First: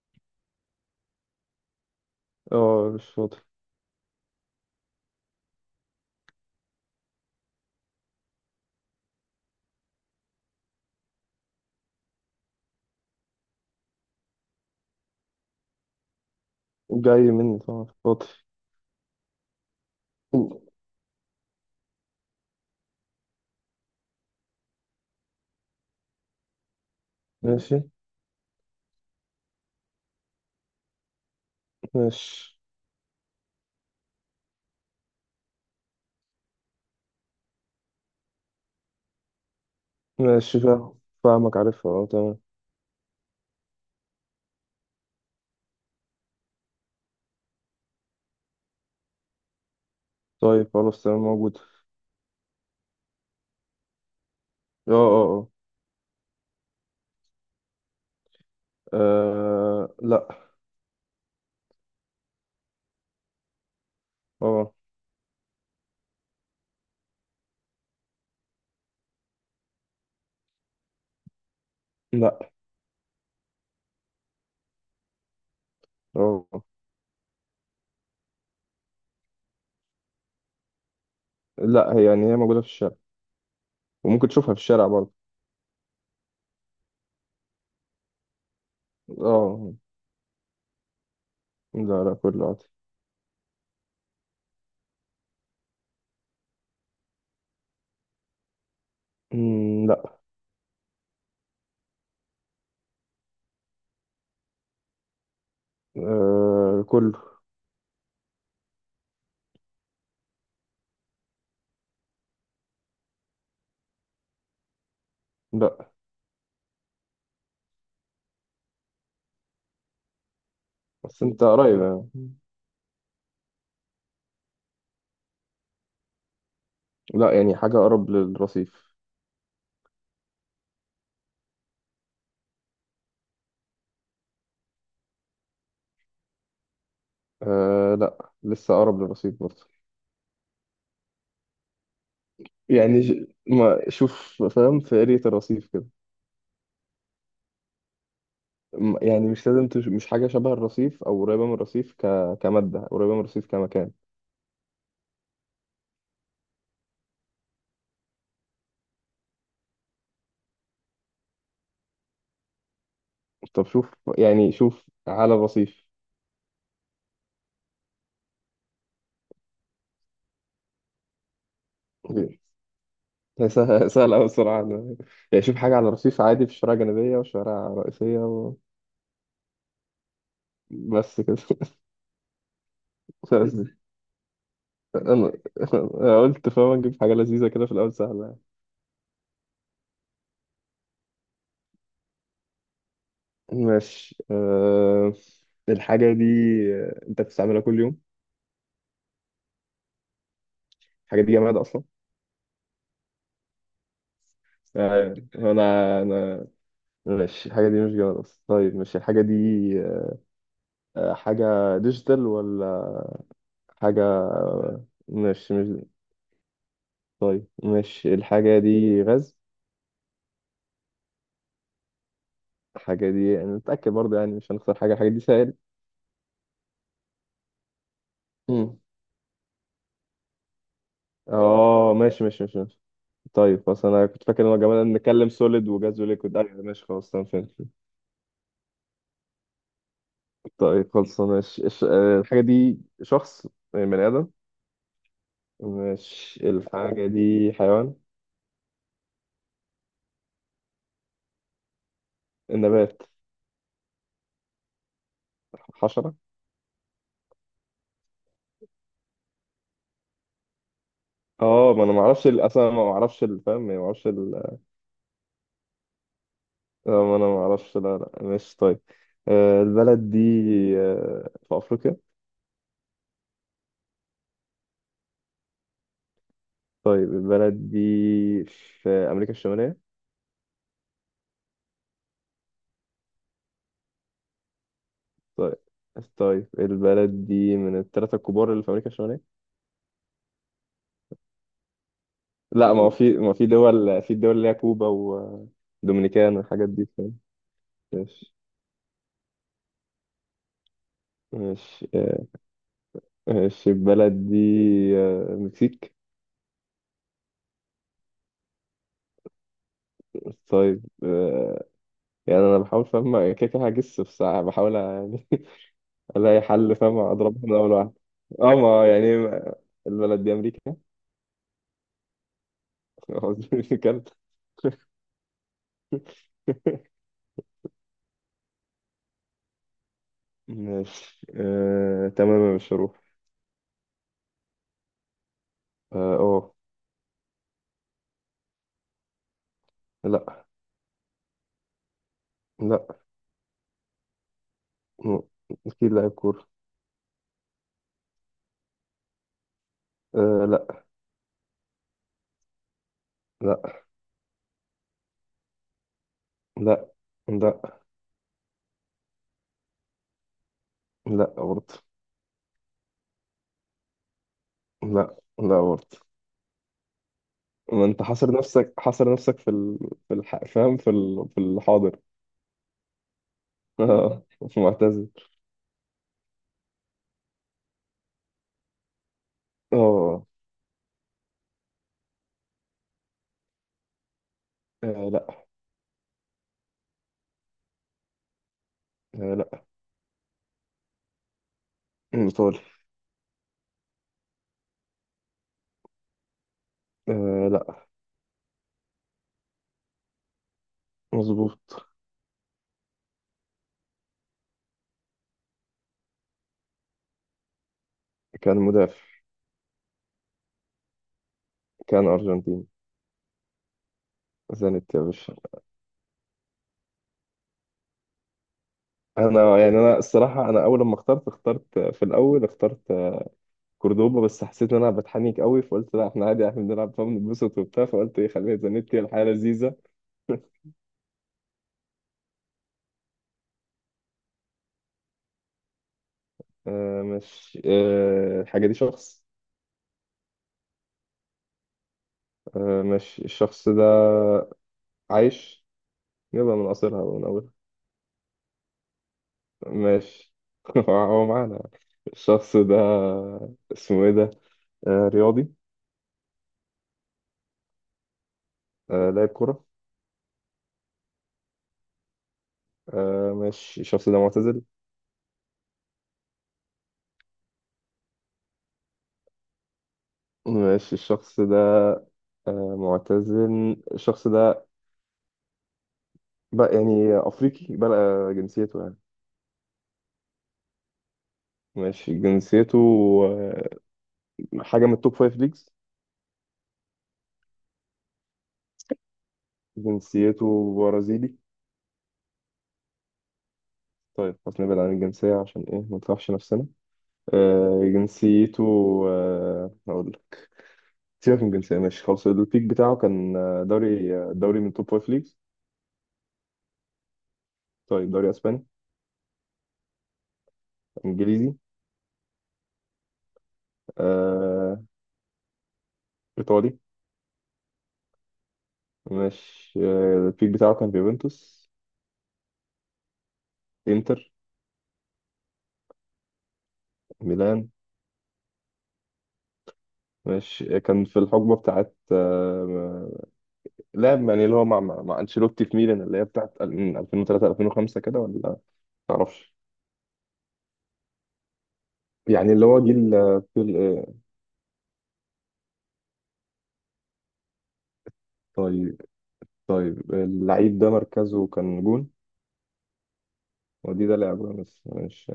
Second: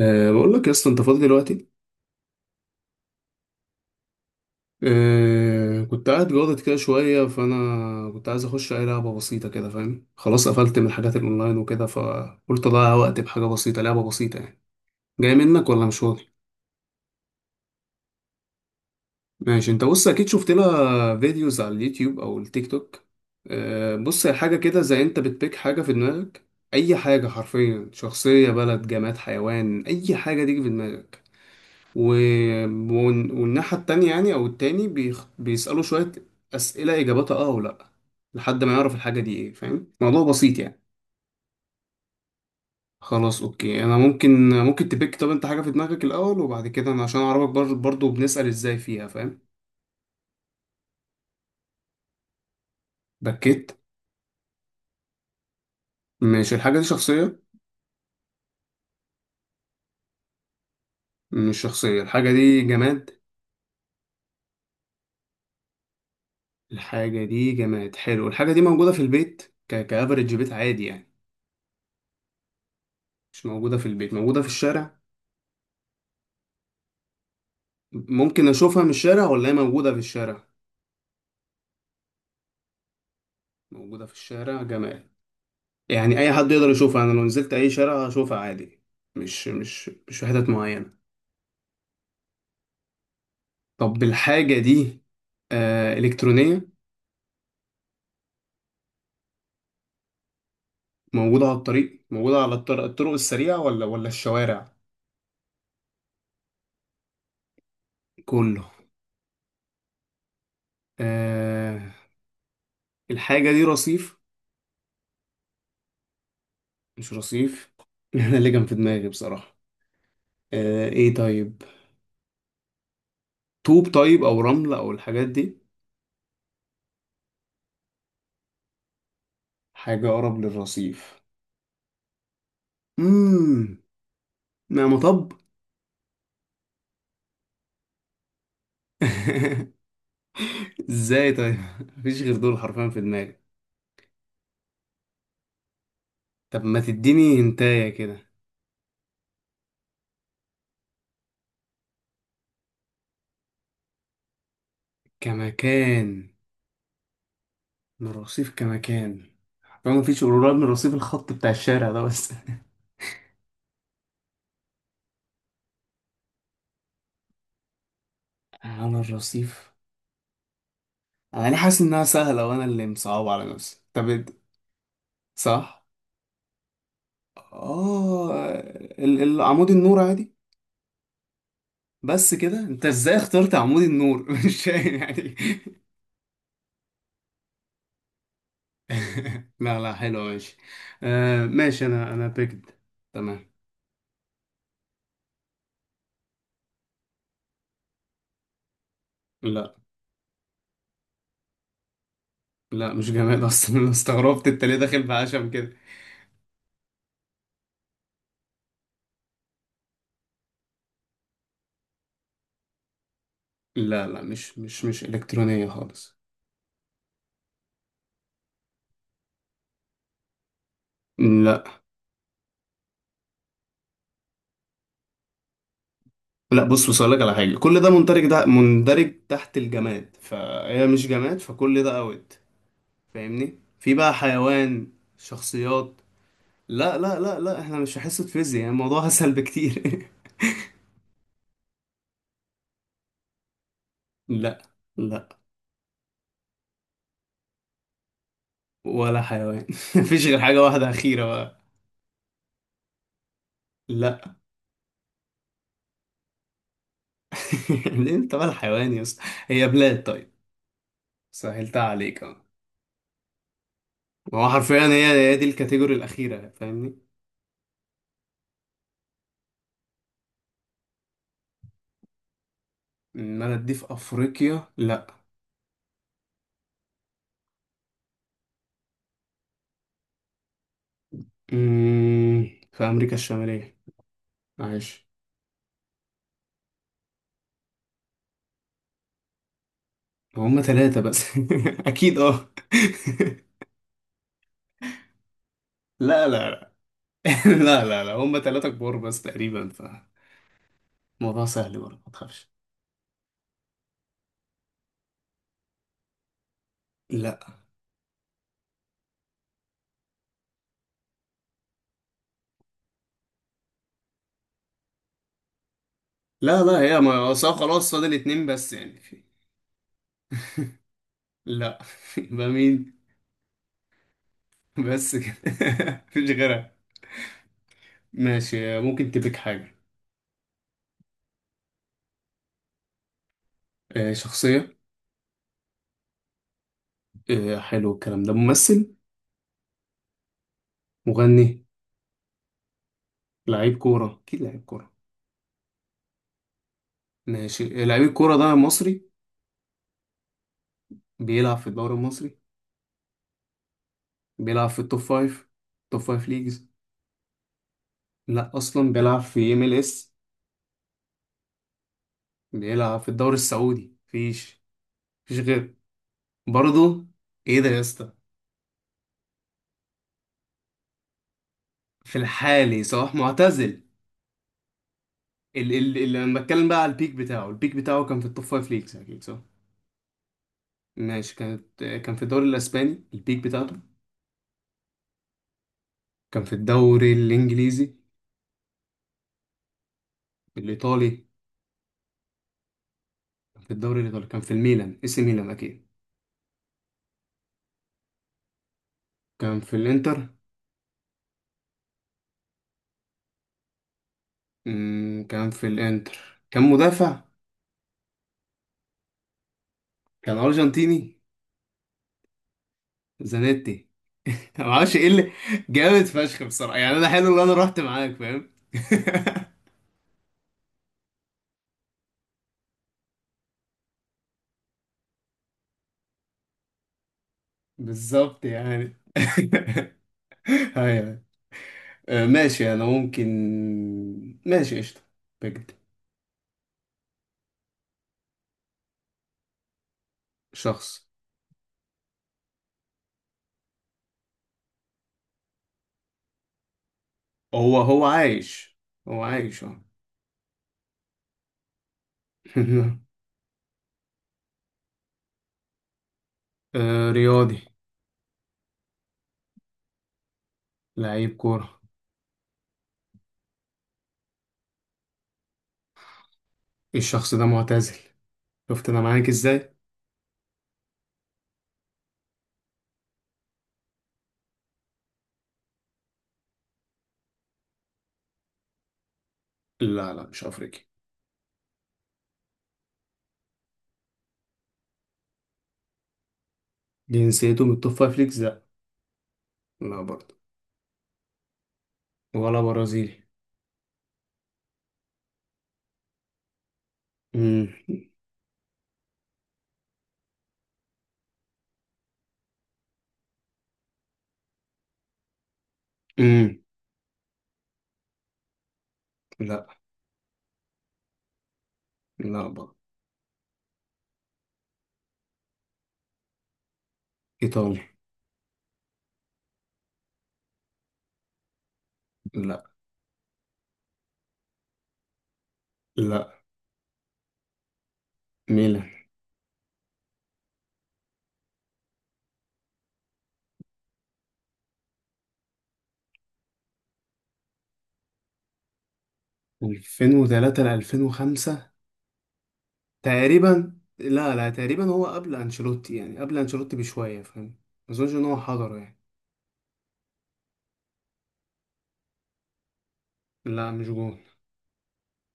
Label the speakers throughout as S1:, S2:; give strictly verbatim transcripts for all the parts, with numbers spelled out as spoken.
S1: أه بقول لك يا اسطى، انت فاضي دلوقتي؟
S2: اه، مش فاضي.
S1: أه كنت قاعد جاضد كده شويه، فانا كنت عايز اخش اي لعبه بسيطه كده فاهم. خلاص قفلت من الحاجات الاونلاين وكده، فقلت اضيع وقت بحاجه بسيطه، لعبه بسيطه يعني. جاي منك ولا مش فاضي؟
S2: جاي مني، طبعا فاضي.
S1: ماشي، انت بص، اكيد شفت لها فيديوز على اليوتيوب او التيك توك. أه بص، هي حاجه كده زي انت بتبيك حاجه في دماغك. اي حاجه
S2: ماشي،
S1: حرفيا، شخصيه، بلد، جماد، حيوان، اي حاجه تيجي في دماغك. و...
S2: ماشي،
S1: ون- والناحية التانية يعني أو التاني بيخ... بيسألوا شوية أسئلة إجاباتها آه ولأ، لحد ما يعرف الحاجة دي إيه. فاهم؟ موضوع بسيط
S2: ماشي،
S1: يعني.
S2: فاهم. فاهمك، عارفها، اه، تمام.
S1: خلاص أوكي، أنا ممكن ممكن تبيك. طب أنت حاجة في دماغك الأول وبعد كده أنا عشان أعرفك بر... برضو بنسأل إزاي فيها. فاهم؟
S2: طيب، خلاص، تمام، موجود.
S1: بكيت.
S2: اه، اه.
S1: مش الحاجة دي شخصية.
S2: اه، آه، لا.
S1: مش شخصية. الحاجة دي جماد.
S2: اه.
S1: الحاجة دي جماد، حلو. الحاجة دي موجودة في البيت، ك... كأفريج بيت عادي يعني؟
S2: لا.
S1: مش موجودة في البيت، موجودة في الشارع.
S2: اه، اه.
S1: ممكن أشوفها من الشارع ولا هي موجودة في الشارع؟
S2: لا، هي يعني هي موجودة في الشارع.
S1: موجودة في
S2: وممكن تشوفها في
S1: الشارع،
S2: الشارع
S1: جمال.
S2: برضه.
S1: يعني أي حد يقدر يشوفها، أنا لو نزلت أي شارع هشوفها عادي، مش
S2: اه،
S1: مش مش في حتت معينة.
S2: لا، لا، كله عادي.
S1: طب الحاجة دي آه إلكترونية؟
S2: مم، لا.
S1: موجودة على الطريق، موجودة على الطر- الطرق السريعة ولا ولا الشوارع؟
S2: آه، كله.
S1: كله. آه الحاجة دي رصيف.
S2: لا،
S1: مش رصيف أنا اللي كان في دماغي بصراحة. آه إيه
S2: بس انت
S1: طيب؟
S2: قريب يعني.
S1: طوب طيب أو رمل أو الحاجات دي؟
S2: لا يعني حاجة أقرب للرصيف.
S1: حاجة أقرب للرصيف. مم. ما مطب؟
S2: آه، لا، لسه أقرب للرصيف برضه.
S1: ازاي طيب مفيش غير دول حرفيا في
S2: يعني ش-
S1: دماغي.
S2: ما شوف، فاهم، في قرية الرصيف كده.
S1: طب ما تديني هنتايه كده.
S2: م- يعني مش لازم تش... مش حاجة شبه الرصيف أو قريبة من الرصيف، ك... كمادة قريبة من الرصيف كمكان.
S1: كمكان من الرصيف، كمكان. حرفيا مفيش قريب من الرصيف، الخط بتاع الشارع ده بس.
S2: طب شوف، يعني شوف على الرصيف.
S1: على الرصيف؟ انا ليه حاسس انها سهله وانا اللي مصعب على
S2: هي
S1: نفسي؟
S2: سه-
S1: طب
S2: سهلة أوي
S1: اد-
S2: الصراحة أنا- يعني شوف حاجة
S1: صح.
S2: على الرصيف عادي في الشوارع الجانبية والشوارع الرئيسية
S1: اه.
S2: و...
S1: ال- ال- عمود النور عادي؟
S2: بس كده.
S1: بس كده؟ انت ازاي اخترت
S2: بس
S1: عمود النور مش فاهم
S2: أنا
S1: يعني.
S2: أنا قلت فاهم أجيب حاجة لذيذة كده في الأول سهلة يعني.
S1: لا لا، حلو ماشي. آه ماشي، انا انا بيكد. تمام.
S2: ماشي، أه... الحاجة دي آه، أنت بتستعملها كل يوم؟
S1: لا
S2: الحاجة دي جماد أصلا؟
S1: لا مش جماد اصلا. انا استغربت انت ليه داخل
S2: طيب،
S1: بعشم كده.
S2: انا انا ماشي، الحاجه دي مش جوه اصلا. طيب، ماشي، الحاجه دي آه، حاجه ديجيتال ولا؟ حاجه،
S1: لا لا مش مش مش
S2: ماشي،
S1: الكترونيه
S2: مش،
S1: خالص.
S2: طيب ماشي، الحاجه دي غاز؟
S1: لا
S2: الحاجه دي، يعني نتاكد برضه يعني مش هنخسر حاجه، الحاجه دي سائل؟
S1: لا، بص بص اقول لك على حاجه، كل ده مندرج، ده
S2: مم.
S1: مندرج تحت الجماد، فهي مش جماد، فكل
S2: اه،
S1: ده
S2: ماشي،
S1: اوت.
S2: ماشي، ماشي، ماشي.
S1: فاهمني؟
S2: طيب، خلاص،
S1: في
S2: انا
S1: بقى
S2: كنت فاكر ان هو
S1: حيوان،
S2: جمال، نتكلم سوليد وجاز
S1: شخصيات.
S2: وليكويد، ايوه، ماشي،
S1: لا
S2: خلاص،
S1: لا
S2: تمام،
S1: لا
S2: فهمت.
S1: لا، احنا مش في حصه فيزياء يعني، الموضوع اسهل بكتير.
S2: طيب، خلاص، ماشي، الش- آه، الحاجه دي شخص؟ يعني بني ادم؟
S1: لا لا،
S2: ماشي، الحاجه دي حيوان؟
S1: ولا حيوان. مفيش غير حاجه واحده اخيره بقى.
S2: النبات؟
S1: لا.
S2: حشره؟
S1: ليه انت بقى الحيوان يا اسطى؟ هي بلاد طيب،
S2: اه،
S1: سهلتها
S2: ما انا ما
S1: عليك.
S2: اعرفش ال- اصلا، ما اعرفش الفهم، ما اعرفش
S1: ما هو
S2: ال...
S1: حرفيا هي هي دي الكاتيجوري الأخيرة
S2: آه،
S1: فاهمني.
S2: ما انا ما اعرفش، لا، لا، ماشي، طيب. آه، البلد دي آه، في افريقيا؟
S1: إنما دي في أفريقيا لأ.
S2: طيب، البلد دي في امريكا الشماليه؟
S1: مم، في أمريكا الشمالية، معلش.
S2: طيب، طيب، البلد دي من الثلاثه الكبار اللي في امريكا الشماليه؟
S1: هما تلاتة بس أكيد أه.
S2: لا، ما هو في، ما في دول في دول اللي هي كوبا
S1: لا
S2: ودومينيكان
S1: لا
S2: والحاجات
S1: لا.
S2: دي، فاهم؟
S1: لا لا لا،
S2: ماشي،
S1: هما تلاتة كبار بس تقريبا، فالموضوع سهل
S2: ماشي،
S1: برضه، ما
S2: آه،
S1: تخافش.
S2: ماشي، البلد دي آه، المكسيك؟
S1: لا
S2: طيب، آه، يعني انا بحاول، فاهم، كده كده هجس في ساعه بحاول الاقي
S1: لا
S2: حل،
S1: لا،
S2: فاهم،
S1: هي ما
S2: اضربها
S1: أصل
S2: من اول
S1: خلاص
S2: واحده.
S1: فاضل اتنين
S2: اه،
S1: بس
S2: ما
S1: يعني
S2: يعني
S1: في.
S2: ما- البلد دي امريكا؟
S1: لا. يبقى مين؟
S2: قصدي مش كندا؟
S1: بس كده. مفيش غيرها. ماشي، ممكن تبيك حاجة.
S2: ماشي، آه، تمام يا مشروف.
S1: آه، شخصية.
S2: اه، أوه.
S1: آه، حلو. الكلام ده ممثل؟
S2: لا.
S1: مغني؟
S2: لا،
S1: لعيب كورة، أكيد لعيب كورة.
S2: م- اكيد لاعب كورة.
S1: ماشي، لعيب الكورة ده مصري؟
S2: آه، لا.
S1: بيلعب في الدوري المصري؟
S2: لا،
S1: بيلعب في التوب فايف، توب فايف ليجز؟
S2: لا. لا،
S1: لا أصلا، بيلعب في ام ال اس؟
S2: لا، برضه.
S1: بيلعب في الدوري السعودي؟ مفيش.
S2: لا،
S1: مفيش
S2: لا،
S1: غير.
S2: برضه.
S1: برضه؟ إيه ده يا
S2: ما انت
S1: اسطى؟
S2: حاصر نفسك، حاصر نفسك في ال... في الح... فاهم، في ال... في الحاضر.
S1: في الحالي صلاح معتزل.
S2: اه، معتزل.
S1: ال ال ال أنا بتكلم بقى على البيك بتاعه، البيك بتاعه كان في التوب فايف ليجز أكيد، صح؟
S2: اه.
S1: ماشي، كانت كان في الدوري الأسباني البيك بتاعته؟
S2: آه، لا.
S1: كان في الدوري الإنجليزي؟
S2: آه، لا.
S1: الإيطالي.
S2: ايطالي.
S1: كان في الدوري الإيطالي، كان في الميلان، اسم ميلان أكيد.
S2: آه، لا.
S1: كان في الانتر.
S2: مظبوط.
S1: مم، كان في الانتر. كان مدافع.
S2: كان مدافع.
S1: كان ارجنتيني.
S2: كان أرجنتين.
S1: زانيتي. ما
S2: زانت
S1: اعرفش
S2: يا
S1: ايه اللي،
S2: باشا.
S1: جامد فشخ بصراحه يعني، انا حلو ان انا رحت معاك فاهم.
S2: أنا يعني أنا الصراحة، أنا أول لما اخترت اخترت في الأول، اخترت كوردوبا، بس حسيت إن أنا بتحنيك قوي، فقلت لا، إحنا عادي، إحنا بنلعب فبنتبسط وبتاع، فقلت إيه،
S1: بالظبط
S2: خليها
S1: يعني.
S2: زانيتي، الحياة لذيذة.
S1: ايوه. آه، ماشي انا ممكن. ماشي قشطه، بجد.
S2: آه مش آه الحاجة دي شخص؟
S1: شخص.
S2: آه مش الشخص ده عايش؟ يبقى من قصرها ومن أولها.
S1: هو هو عايش. هو عايش اه.
S2: ماشي. هو معانا الشخص ده؟ اسمه إيه ده؟ آه، رياضي؟
S1: آه، رياضي.
S2: آه، لاعب كرة؟
S1: لعيب كوره.
S2: آه، ماشي، الشخص ده معتزل؟
S1: الشخص ده معتزل. شفت انا معاك ازاي؟
S2: ماشي، الشخص ده آه، معتزل الشخص ده. بقى يعني أفريقي بقى جنسيته يعني؟
S1: لا لا مش افريقي.
S2: ماشي، جنسيته آه، حاجة من التوب فايف ليجز؟
S1: جنسيته من التوب فايف ليجز، لا. لا برضه.
S2: جنسيته برازيلي؟
S1: ولا برازيلي.
S2: طيب، خلاص، نبعد عن الجنسية عشان إيه ما نطرحش نفسنا.
S1: امم.
S2: آه، جنسيته آه، هقول لك، سيبك من الجنسية، ماشي، خلاص، البيك بتاعه كان آه، دوري آه، دوري من توب فايف ليجز.
S1: امم.
S2: طيب، دوري أسباني؟
S1: لا
S2: إنجليزي؟
S1: لا برضه.
S2: آه، إيطالي؟
S1: ايطالي.
S2: ماشي، آه، البيك بتاعه كان في يوفنتوس؟
S1: لا.
S2: إنتر؟
S1: لا.
S2: ميلان؟
S1: ميلان.
S2: ماشي، كان في الحقبة بتاعت، آه، لعب يعني اللي هو مع مع مع أنشيلوتي في ميلان، اللي هي بتاعت ال- من ألفين وثلاثة ألفين وخمسة كده ولا، معرفش.
S1: ألفين وثلاثة ل ألفين وخمسة؟
S2: يعني اللي هو جيل آه، في ال-
S1: تقريبا
S2: آه،
S1: لا، لا تقريبا هو قبل انشيلوتي، يعني قبل انشيلوتي بشويه فاهم. ما اظنش ان هو حضره يعني.
S2: طيب، طيب، اللعيب ده مركزه كان جون؟
S1: لا مش
S2: ودي ده
S1: جون.
S2: لعبه بس مش،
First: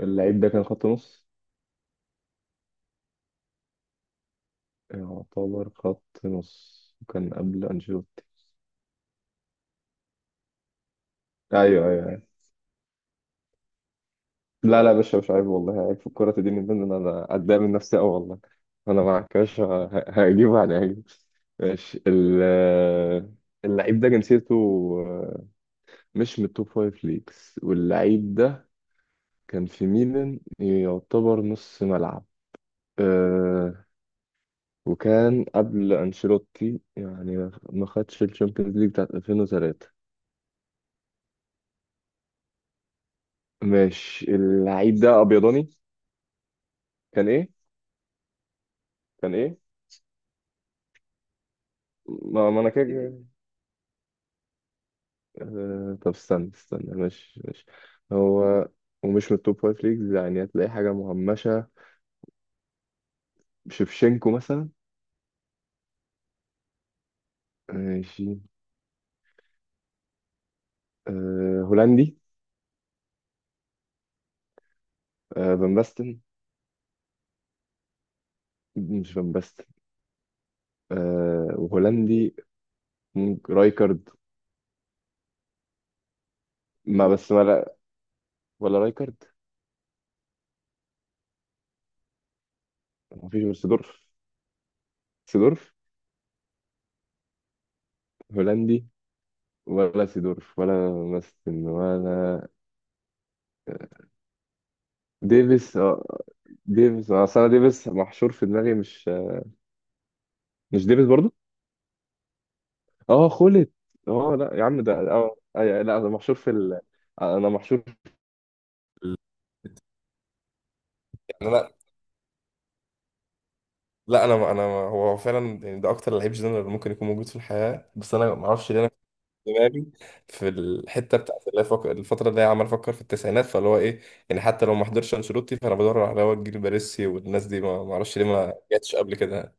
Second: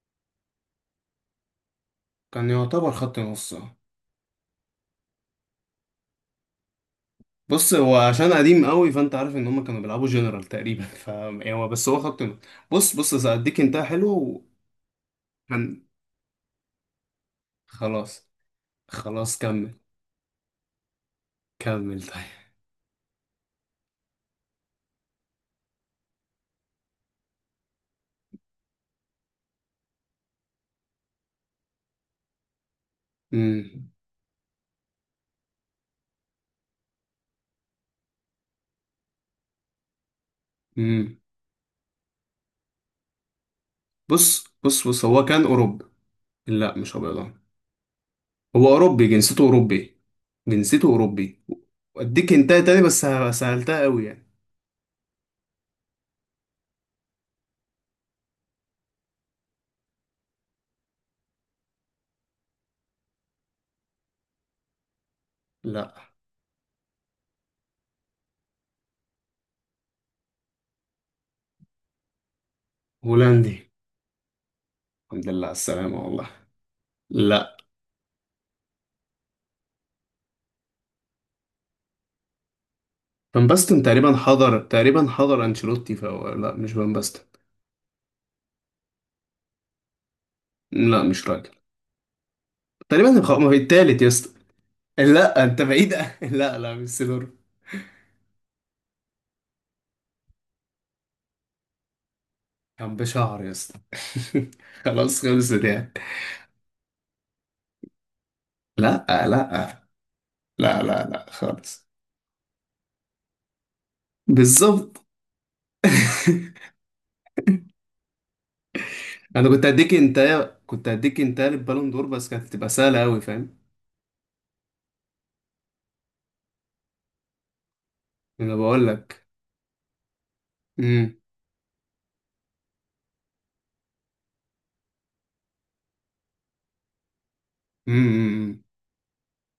S2: اللعيب ده كان خط نص؟
S1: كان يعتبر خط نص آه.
S2: يعتبر خط نص، كان قبل
S1: بص، هو
S2: أنشيلوتي.
S1: عشان قديم قوي، فانت عارف ان هم كانوا بيلعبوا جنرال تقريبا ف يعني هو بس
S2: أيوه،
S1: هو خط
S2: أيوه.
S1: نص. بص بص هديك انت، حلو.
S2: لا، لا يا باشا، مش عيب
S1: وكان.
S2: والله، عيب في الكرة دي، من ضمن انا اتضايق من نفسي قوي
S1: خلاص.
S2: والله. انا معاك
S1: خلاص
S2: يا باشا،
S1: كمل.
S2: ه- هجيب يعني هجيب.
S1: كمل
S2: ماشي،
S1: طيب.
S2: ال- اللعيب ده جنسيته آه، مش من التوب فايف ليجز، واللعيب ده كان في ميلان، يعتبر نص ملعب. أه،
S1: امم.
S2: وكان قبل أنشيلوتي، يعني ما ما خدش الشامبيونز ليج بتاعت ألفين وتلاتة.
S1: امم.
S2: ماشي،
S1: بص بص
S2: اللعيب
S1: بص،
S2: ده
S1: هو كان
S2: أبيضاني؟
S1: أوروبي. لا مش
S2: كان
S1: أبيضان.
S2: إيه؟
S1: هو أوروبي،
S2: كان
S1: جنسيته
S2: إيه؟
S1: أوروبي. جنسيته أوروبي. وأديك
S2: ما, ما
S1: انتهى
S2: أنا
S1: تاني بس
S2: كده.
S1: ه- سهلتها أوي يعني.
S2: آه، طب استنى، استنى، ماشي، ماشي. هو ومش من التوب فايف ليجز، يعني هتلاقي حاجة مهمشة، شيفشينكو مثلا؟
S1: لا.
S2: ماشي. أه، هولندي؟
S1: هولندي. الحمد لله على
S2: أه، فان
S1: السلامة
S2: باستن؟
S1: والله. لا.
S2: مش فان باستن. أه، وهولندي.
S1: فان
S2: ممكن
S1: باستن
S2: رايكارد؟
S1: تقريبا حضر، تقريبا حضر أنشيلوتي، فهو لا مش فان
S2: ما
S1: باستن.
S2: بس، ولا ولا رايكارد.
S1: لا مش راجل. تقريبا خ-
S2: مفيش
S1: ما
S2: غير
S1: في
S2: سيدورف.
S1: التالت يا اسطى؟ لا انت
S2: سيدورف
S1: بعيد. لا لا مش سيدور.
S2: هولندي. ولا سيدورف ولا باستن ولا،
S1: كان بشعر يا اسطى.
S2: آه،
S1: خلاص خلصت
S2: ديفيس،
S1: يعني.
S2: اه. ديفيس، اه، أصل انا ديفيس محشور في دماغي،
S1: لا
S2: مش،
S1: لا لا
S2: مش
S1: لا
S2: ديفيس
S1: لا
S2: برضه؟
S1: خالص.
S2: اه، خلت. اه، لا يا عم، ده
S1: بالظبط.
S2: اه، أي- لا انا محشور في ال... انا محشور في ال...
S1: انا كنت هديك انت كنت هديك انت
S2: يعني انا،
S1: للبالون دور، بس كانت هتبقى سهله قوي فاهم.
S2: لا، انا انا هو هو فعلا يعني ده اكتر لعيب جنرال ممكن يكون موجود في الحياه، بس انا ما
S1: انا
S2: اعرفش ليه،
S1: بقول
S2: انا
S1: لك.
S2: في دماغي في
S1: امم.
S2: الحته بتاعت اللي فك... الفتره اللي هي عمال افكر في التسعينات، فاللي هو ايه، يعني حتى لو ما حضرش انشيلوتي، فانا بدور على هو الجيل باريسي والناس دي، ما ما اعرفش ليه ما
S1: امم.
S2: جاتش قبل كده يعني.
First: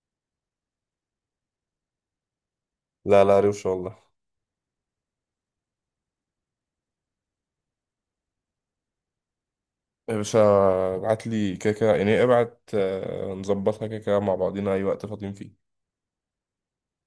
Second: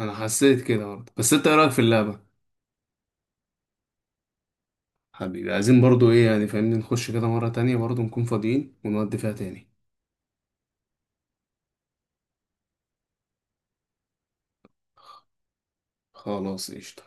S1: انا حسيت كده برضه، بس انت ايه رايك في اللعبه؟
S2: لا، لا، روشه والله.
S1: حبيبي، عايزين برضه ايه يعني فاهمني، نخش كده مره تانية برضه، نكون فاضيين ونودي فيها تاني.
S2: يا باشا، ابعت لي كده كده، يعني ابعت، آه، نظبطها كده كده مع بعضينا اي وقت فاضيين فيه.
S1: خلاص قشطه.